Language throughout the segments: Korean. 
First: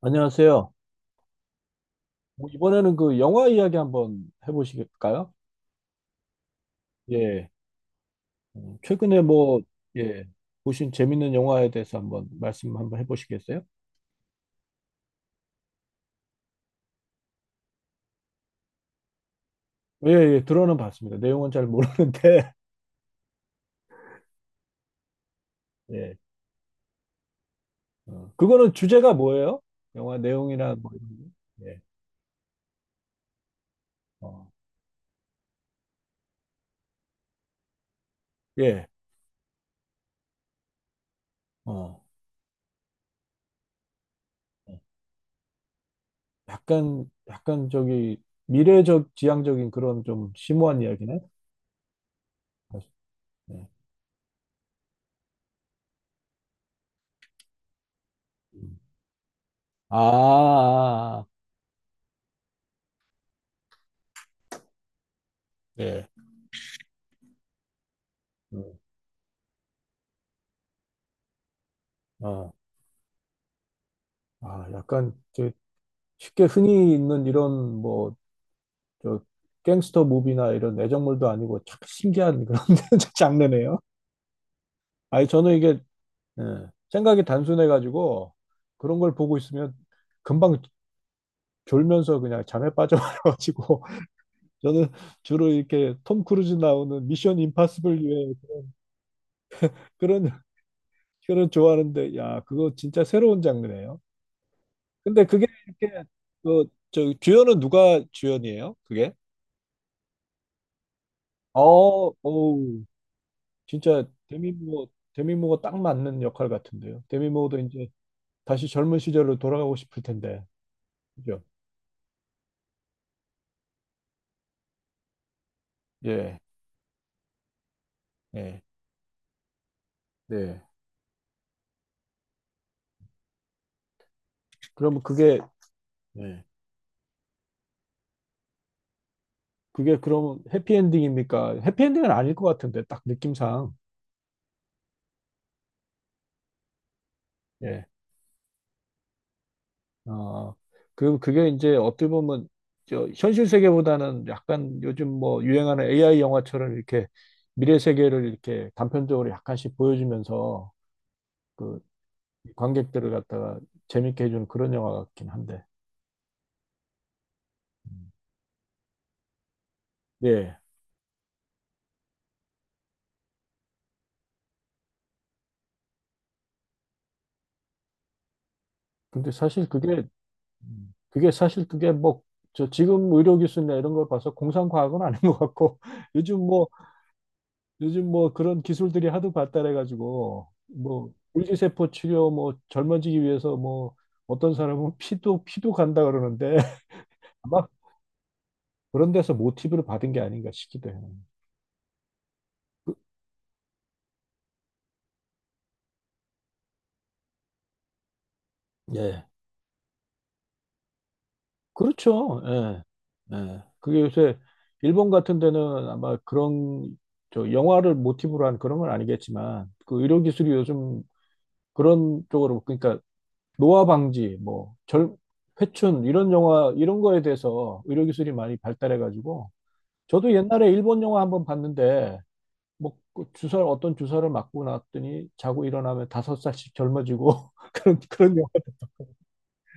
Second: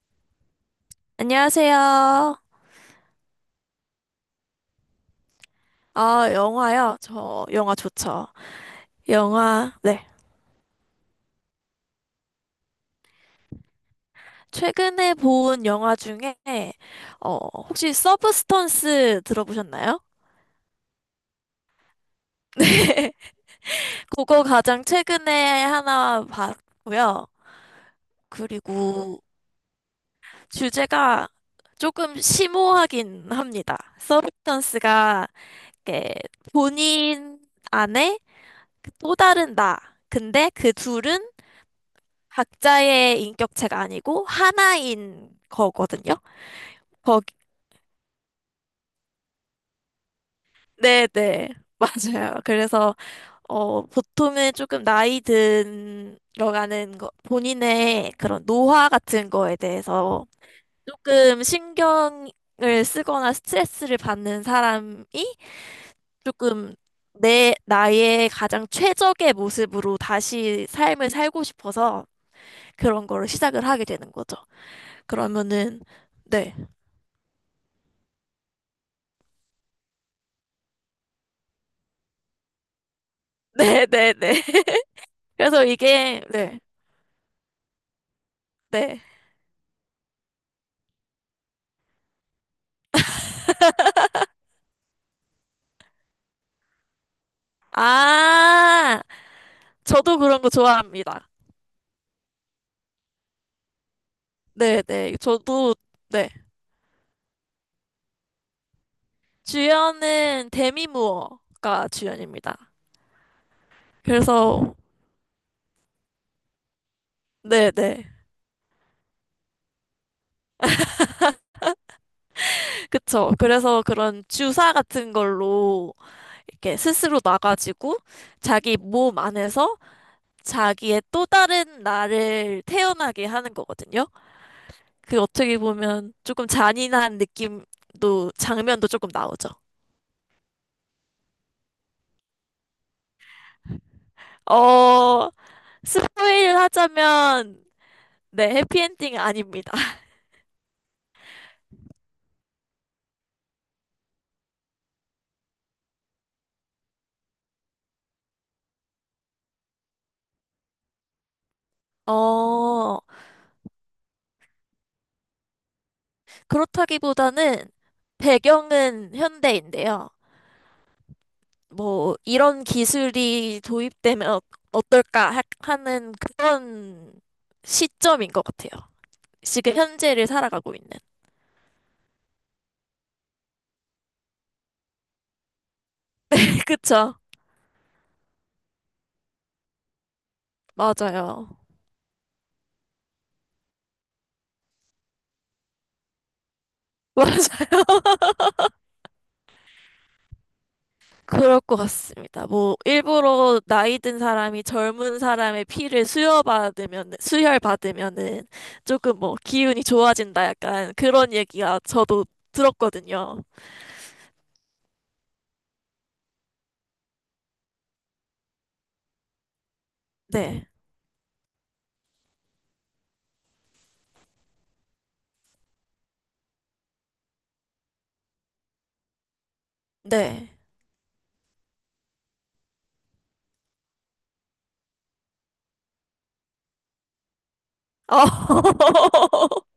안녕하세요. 안녕하세요. 뭐 이번에는 그 영화 이야기 한번 해보실까요? 아, 영화요? 저 예. 영화 좋죠. 최근에 뭐, 영화, 네. 예, 보신 재밌는 영화에 대해서 한번 말씀 한번 해보시겠어요? 최근에 본 영화 중에, 어, 혹시 서브스턴스 들어보셨나요? 예, 예, 들어는 봤습니다. 내용은 잘 모르는데, 네. 그거 가장 최근에 예. 하나 봤고요. 어, 그거는 그리고 주제가 뭐예요? 영화 내용이나 뭐, 이런 주제가 거? 예. 조금 심오하긴 합니다. 어, 서브스턴스가 이렇게 본인 안에 예. 또 다른 나. 근데 그 둘은 어, 각자의 인격체가 아니고 어. 하나인 거거든요. 약간, 거기, 약간 저기, 미래적, 지향적인 그런 좀 심오한 이야기네? 네네, 맞아요. 그래서, 예. 보통은 조금 나이 든 들어가는 거, 본인의 그런 음. 노화 같은 거에 아, 대해서 아, 아. 조금 신경을 쓰거나 스트레스를 받는 사람이 예. 조금 내, 나의 가장 음. 최적의 모습으로 다시 삶을 살고 싶어서 어. 그런 거를 시작을 하게 되는 거죠. 아, 약간 저 그러면은, 쉽게 네. 흔히 있는 이런 뭐 저 갱스터 무비나 이런 애정물도 아니고 참 신기한 그런 장르네요. 네네네. 아니 저는 그래서 이게 이게, 예, 네, 생각이 단순해가지고 그런 네. 걸 보고 있으면 금방 졸면서 그냥 잠에 빠져가지고 저는 주로 이렇게 톰 크루즈 나오는 미션 임파서블 유에 아, 저도 그런 그런 거 좋아합니다. 그런 좋아하는데 야 그거 진짜 새로운 장르네요. 네네. 근데 그게 저도, 이렇게 네. 그 저 주연은 누가 주연이에요? 그게? 주연은 데미 무어가 어, 주연입니다. 오. 진짜 그래서, 데미모어 데미모어 딱 맞는 역할 같은데요. 데미모어도 이제 네네. 다시 젊은 시절로 돌아가고 싶을 텐데, 그죠? 그쵸. 그래서 그런 주사 같은 걸로 예, 이렇게 스스로 놔가지고 예, 자기 몸 안에서 네. 자기의 또 다른 나를 태어나게 하는 거거든요. 그러면 그 그게 어떻게 보면 예. 조금 잔인한 느낌도, 장면도 조금 나오죠. 그게 그럼 해피엔딩입니까? 해피엔딩은 아닐 것 같은데 딱 느낌상 어, 스포일을 하자면, 예, 네, 해피엔딩 아닙니다. 어, 그 그게 이제 어떻게 보면 저 현실 세계보다는 약간 요즘 뭐 유행하는 AI 영화처럼 이렇게 미래 세계를 이렇게 단편적으로 약간씩 보여주면서 그 어, 관객들을 갖다가 재밌게 해주는 그런 영화 같긴 한데. 그렇다기보다는 배경은 현대인데요. 예. 뭐, 이런 기술이 도입되면 어떨까 하는 그런 시점인 것 같아요. 근데 사실 지금 그게, 현재를 살아가고 있는. 그게 사실 그게 뭐, 저 지금 의료기술이나 이런 걸 봐서 공상과학은 아닌 것 같고, 요즘 뭐, 그쵸? 요즘 뭐 그런 기술들이 하도 발달해가지고, 뭐, 맞아요. 물리세포 치료, 뭐, 젊어지기 위해서 뭐, 어떤 사람은 피도 간다 그러는데, 아마 맞아요. 그런 데서 모티브를 받은 게 아닌가 싶기도 해요. 그럴 것 같습니다. 뭐, 그- 일부러 나이 든 사람이 젊은 사람의 피를 수혈받으면은 조금 예. 뭐, 기운이 좋아진다 약간 그런 얘기가 저도 그렇죠. 예. 들었거든요. 예. 그게 요새 일본 같은 데는 아마 그런 저 영화를 모티브로 한 그런 건 아니겠지만 그 의료 기술이 네. 요즘 그런 쪽으로 그러니까 노화 방지 뭐 절, 회춘 이런 영화 이런 거에 대해서 의료 기술이 많이 발달해 가지고 저도 네. 옛날에 일본 영화 한번 봤는데 뭐그 주사 어떤 주사를 맞고 났더니 자고 일어나면 다섯 살씩 젊어지고 그런 아, 그런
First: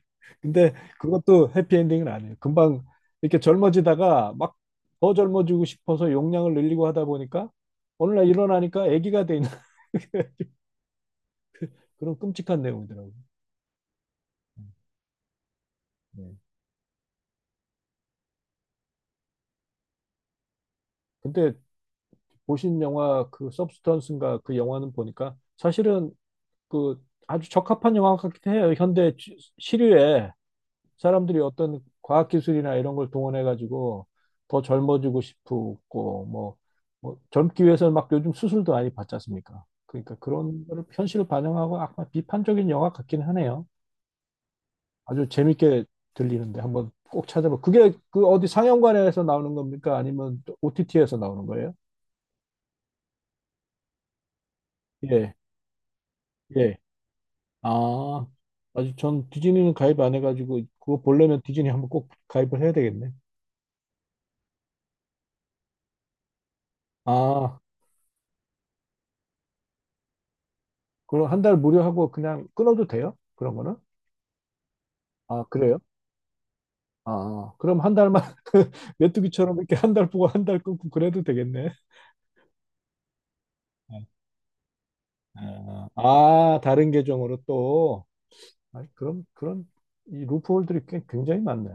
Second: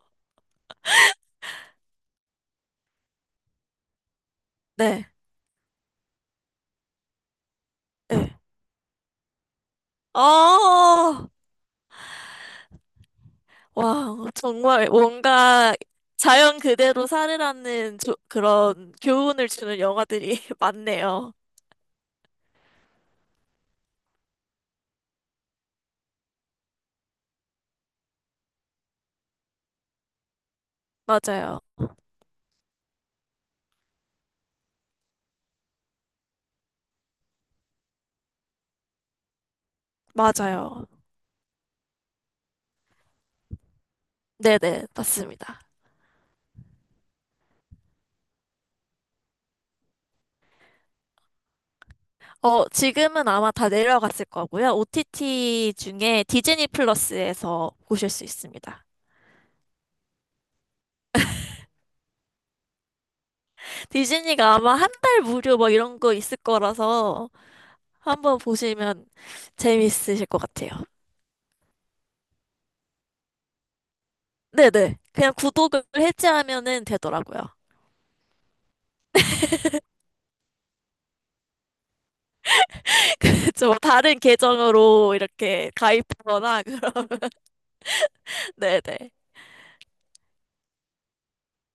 근데 그것도 해피엔딩은 아니에요. 금방 이렇게 젊어지다가 막 네. 더 젊어지고 싶어서 용량을 늘리고 하다 보니까 어느 날 네. 일어나니까 아기가 돼 있는 아, 그런 끔찍한 내용이더라고요. 와, 정말 뭔가 네. 자연 그대로 살으라는 그런 교훈을 주는 영화들이 많네요. 근데 보신 영화 그 서브스턴스인가 그 영화는 보니까 사실은 그 아주 적합한 영화 같기도 해요. 현대 시- 시류에 사람들이 맞아요. 어떤 과학기술이나 이런 걸 동원해가지고 더 젊어지고 싶고, 뭐, 뭐 젊기 위해서는 막 요즘 수술도 많이 받지 않습니까? 그러니까 그런 거를 맞아요. 현실을 반영하고 약간 비판적인 영화 같긴 하네요. 네네. 아주 맞습니다. 재밌게 들리는데 한번 꼭 찾아봐. 그게 그 어디 상영관에서 나오는 겁니까? 아니면 OTT에서 나오는 거예요? 지금은 아마 다 내려갔을 거고요. 예, OTT 중에 디즈니 예. 플러스에서 보실 수 아, 있습니다. 아주 전 디즈니는 가입 안 해가지고 그거 보려면 디즈니 한번 꼭 가입을 해야 되겠네. 디즈니가 아마 한 달 무료 뭐 이런 거 있을 거라서 아, 한번 보시면 재밌으실 것 같아요. 그럼 한 달 무료 하고 그냥 끊어도 돼요? 그런 거는? 네네. 그냥 아, 그래요? 구독을 해지하면은 아, 되더라고요. 아. 그럼 한 달만 메뚜기처럼 이렇게 한 달 보고 한 달 끊고 그래도 되겠네. 그죠. 다른 계정으로 이렇게 아, 아, 가입하거나 다른 그러면. 계정으로 또. 아니, 네네. 그럼, 그런, 이 루프홀들이 꽤- 굉장히 많네.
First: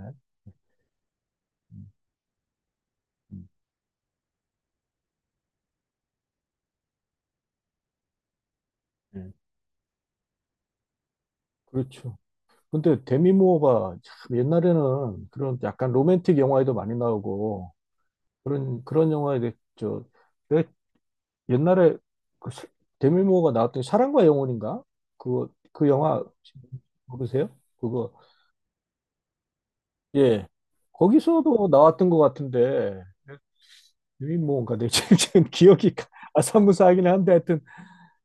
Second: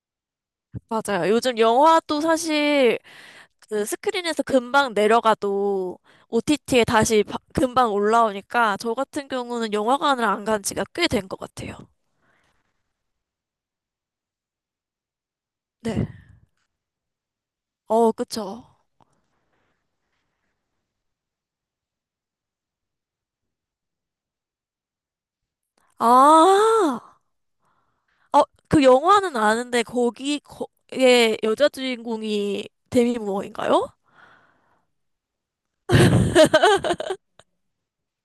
맞아요. 요즘 음, 영화도 사실 음, 그 스크린에서 금방 내려가도 OTT에 다시 금방 올라오니까 저 같은 음. 경우는 영화관을 안 간 지가 꽤 된 것 같아요. 그렇죠. 근데 데미 모어가 참 옛날에는 그런 약간 네. 로맨틱 영화에도 많이 나오고 어, 그쵸. 그런 영화에 대- 저, 옛날에 그 사- 데밀모어가 나왔던 사랑과 영혼인가? 그거 그 영화 아, 모르세요? 그거 어, 그 영화는 아는데 거기, 예 거기에 거기서도 여자 나왔던 것 주인공이 같은데 데미 무어인가요? 데밀모어인가 내 지금 지금 기억이 아사무사하긴 한데 하여튼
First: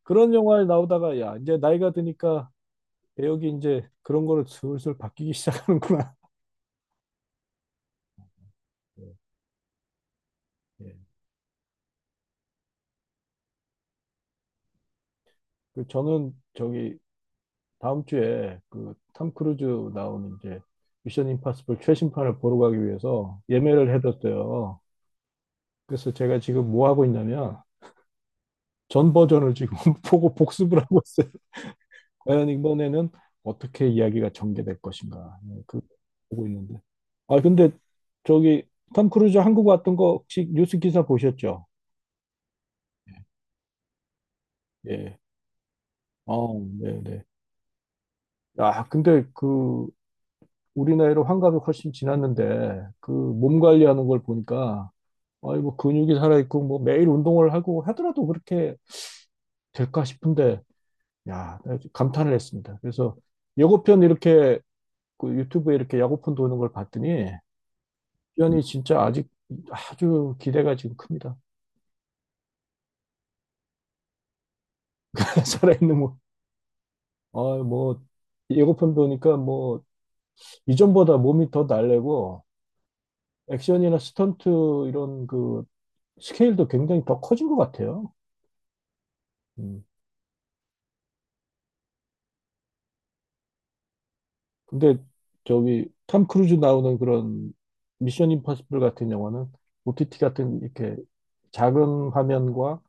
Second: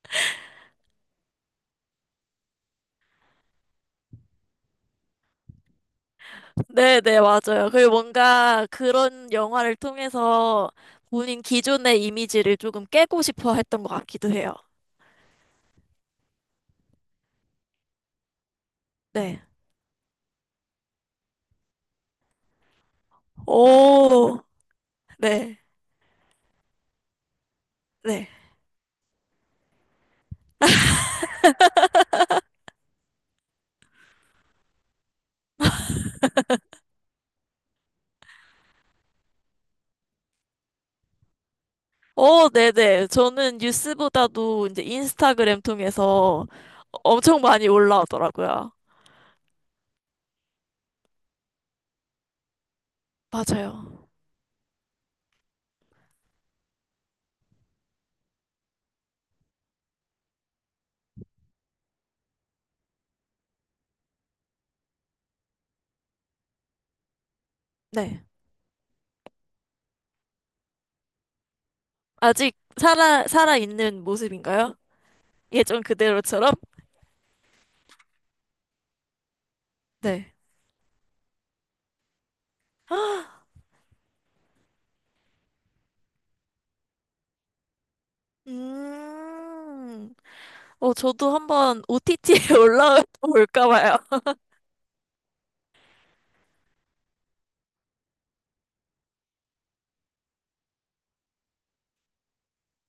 그런 영화에 나오다가 야 이제 나이가 드니까 배역이 이제 그런 거를 슬슬 바뀌기 시작하는구나. 네네, 맞아요. 그 뭔가 예. 그런 영화를 통해서 예. 본인 기존의 이미지를 조금 깨고 싶어 했던 것 같기도 해요. 그 저는 저기 다음 주에 그 톰 네. 크루즈 나오는 이제 미션 임파서블 최신판을 보러 가기 위해서 예매를 오, 해뒀어요. 네, 그래서 제가 지금 뭐 하고 있냐면 네. 전 버전을 지금 보고 복습을 하고 있어요. 과연 이번에는 어떻게 이야기가 전개될 것인가. 네, 그 보고 있는데. 아 근데 저기 톰 크루즈 한국 왔던 거 혹시 뉴스 기사 보셨죠? 어, 네네. 저는 뉴스보다도 이제 예. 인스타그램 통해서 어, 네, 네. 엄청 많이 올라오더라고요. 아, 근데 그 우리 나이로 환갑이 훨씬 지났는데 그 몸 관리하는 맞아요. 걸 보니까 아이고 근육이 살아 있고 뭐 매일 운동을 하고 하더라도 그렇게 될까 싶은데 야, 감탄을 했습니다. 그래서 예고편 이렇게 그 유튜브에 이렇게 야구편 도는 걸 봤더니 네. 연이 진짜 아직 아주 기대가 지금 큽니다. 아직 살아있는 모습인가요? 예전 살아있는 뭐, 그대로처럼? 아, 뭐 예고편 보니까 뭐 네. 이전보다 몸이 더 날래고 액션이나 스턴트 이런 그 스케일도 굉장히 더 커진 것 같아요. 음. 음, 어, 저도 한번 OTT에 올라올까 봐요. 근데 저기 탐 크루즈 나오는 그런 미션 임파서블 같은 영화는 OTT 같은 이렇게 작은 화면과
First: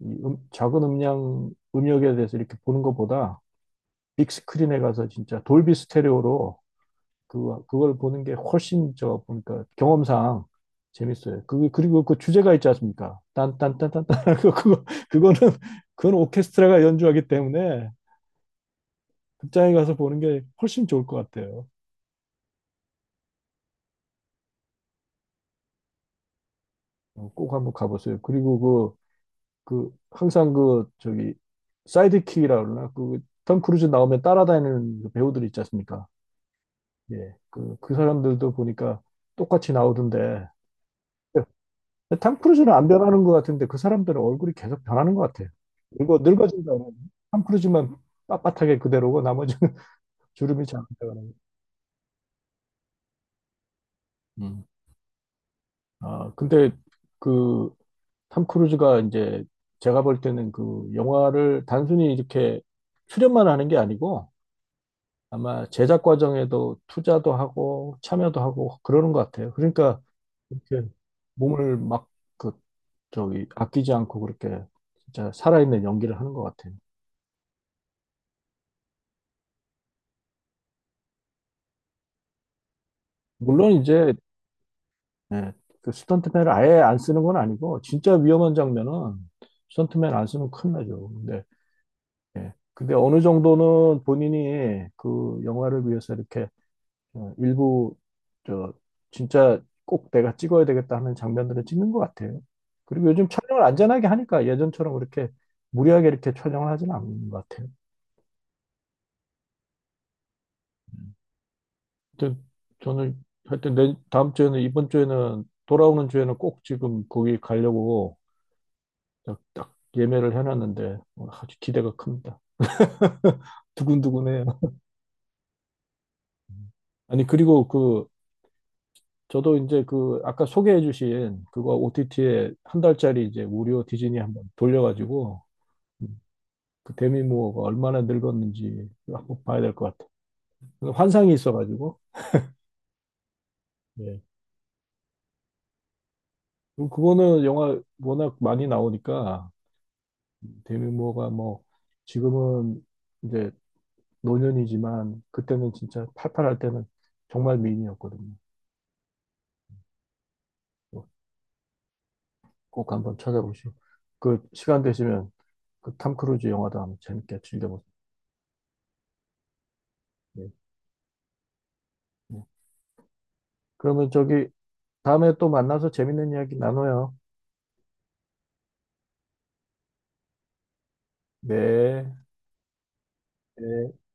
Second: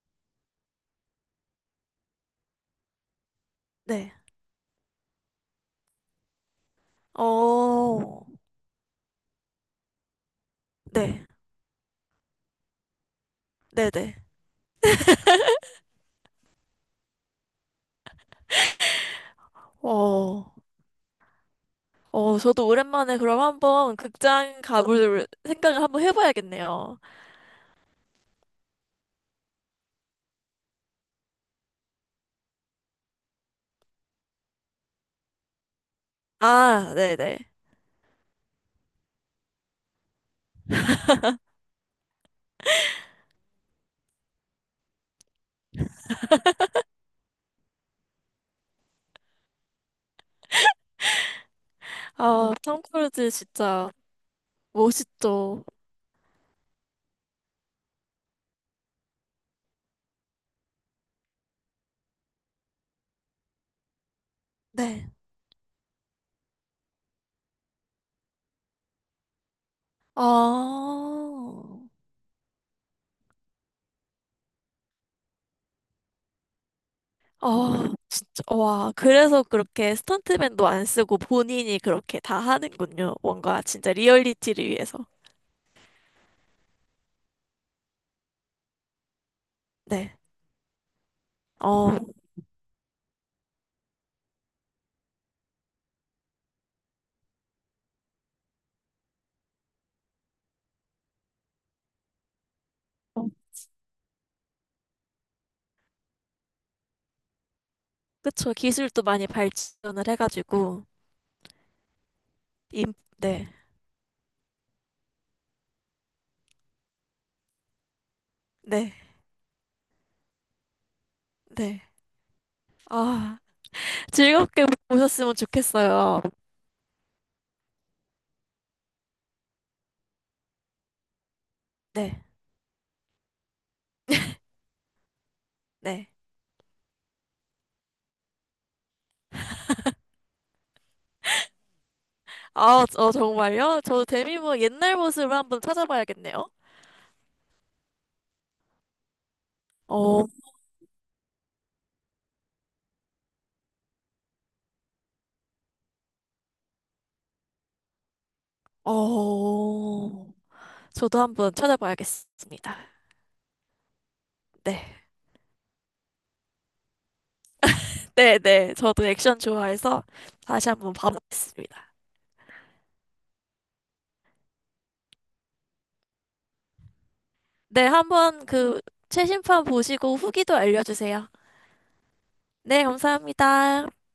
이 작은 음량 음역에 대해서 이렇게 보는 것보다 네. 빅 스크린에 가서 진짜 돌비 스테레오로 그 그걸 보는 어, 게 훨씬 저 보니까 경험상 네. 재밌어요. 그 그리고 그 주제가 있지 않습니까? 딴딴딴딴딴 네네. 그거 그거는 그건 오케스트라가 연주하기 때문에 극장에 가서 보는 게 어, 훨씬 좋을 것 같아요. 어, 저도 오랜만에 그럼 한번 극장 가볼 생각을 한번 해봐야겠네요. 어, 꼭 한번 가보세요. 그리고 그 그 항상 그 저기 사이드킥이라 그러나 그 톰 크루즈 나오면 따라다니는 그 배우들 있지 않습니까? 아, 예, 네네. 그, 그 사람들도 보니까 똑같이 나오던데, 탐 크루즈는 안 변하는 것 같은데, 그 사람들은 얼굴이 계속 변하는 것 같아요. 늙어, 늙어진다. 그탐 크루즈만 빳빳하게 그대로고, 나머지는 주름이 잘안 들어가는. 아, 톰 크루즈 진짜 거. 음. 멋있죠. 아, 근데 그, 탐 크루즈가 이제, 제가 볼 때는 그 영화를 단순히 이렇게 출연만 하는 게 아니고, 네. 아마 제작 과정에도 투자도 하고 참여도 하고 그러는 것 같아요. 그러니까 이렇게 아, 몸을 막 그 저기 아끼지 않고 그렇게 진짜 살아있는 연기를 하는 것 같아요. 아, 진짜, 와. 그래서 그렇게 스턴트맨도 안 쓰고 본인이 그렇게 다 하는군요. 뭔가 물론 진짜 이제 리얼리티를 위해서. 예, 그 스턴트맨을 아예 안 쓰는 건 아니고 진짜 위험한 장면은 스턴트맨 네. 안 쓰면 큰일 나죠. 근데 어, 예, 근데 어느 정도는 본인이 그 영화를 위해서 이렇게 어, 일부 저 진짜 꼭 내가 찍어야 되겠다 하는 장면들은 찍는 것 같아요. 그리고 요즘 촬영을 안전하게 하니까 예전처럼 그렇게 무리하게 이렇게 촬영을 하지는 않는 것 같아요. 그쵸. 기술도 많이 발전을 해가지고. 음. 하여튼 임, 저는 네. 하여튼 내 다음 주에는 이번 주에는 돌아오는 주에는 꼭 지금 거기 가려고 네. 딱 예매를 해놨는데 어, 아주 네. 기대가 큽니다. 아, 두근두근해요. 즐겁게 보셨으면 좋겠어요. 아니 그리고 그 저도 이제 그 아까 소개해주신 그거 네. OTT에 한 달짜리 이제 무료 디즈니 한번 돌려가지고 네. 그 데미 무어가 얼마나 늙었는지 한번 봐야 될 것 같아. 요 환상이 있어가지고. 아, 어, 정말요? 저 예. 데미모 옛날 모습을 한번 찾아봐야겠네요. 그리고 그거는 영화 워낙 많이 나오니까 어. 데미 무어가 뭐 지금은 이제 노년이지만 그때는 진짜 팔팔할 때는 정말 미인이었거든요. 어, 어, 저도 한번 찾아봐야겠습니다. 꼭 한번 찾아보시고 그 시간 네, 되시면 그 탐 크루즈 영화도 한번 재밌게 즐겨보세요. 네, 네. 저도 액션 좋아해서 네. 다시 한번 봐보겠습니다. 네. 그러면 저기 다음에 또 만나서 재밌는 이야기 나눠요. 네, 한번 그 최신판 보시고 후기도 알려주세요. 네. 네, 감사합니다. 네.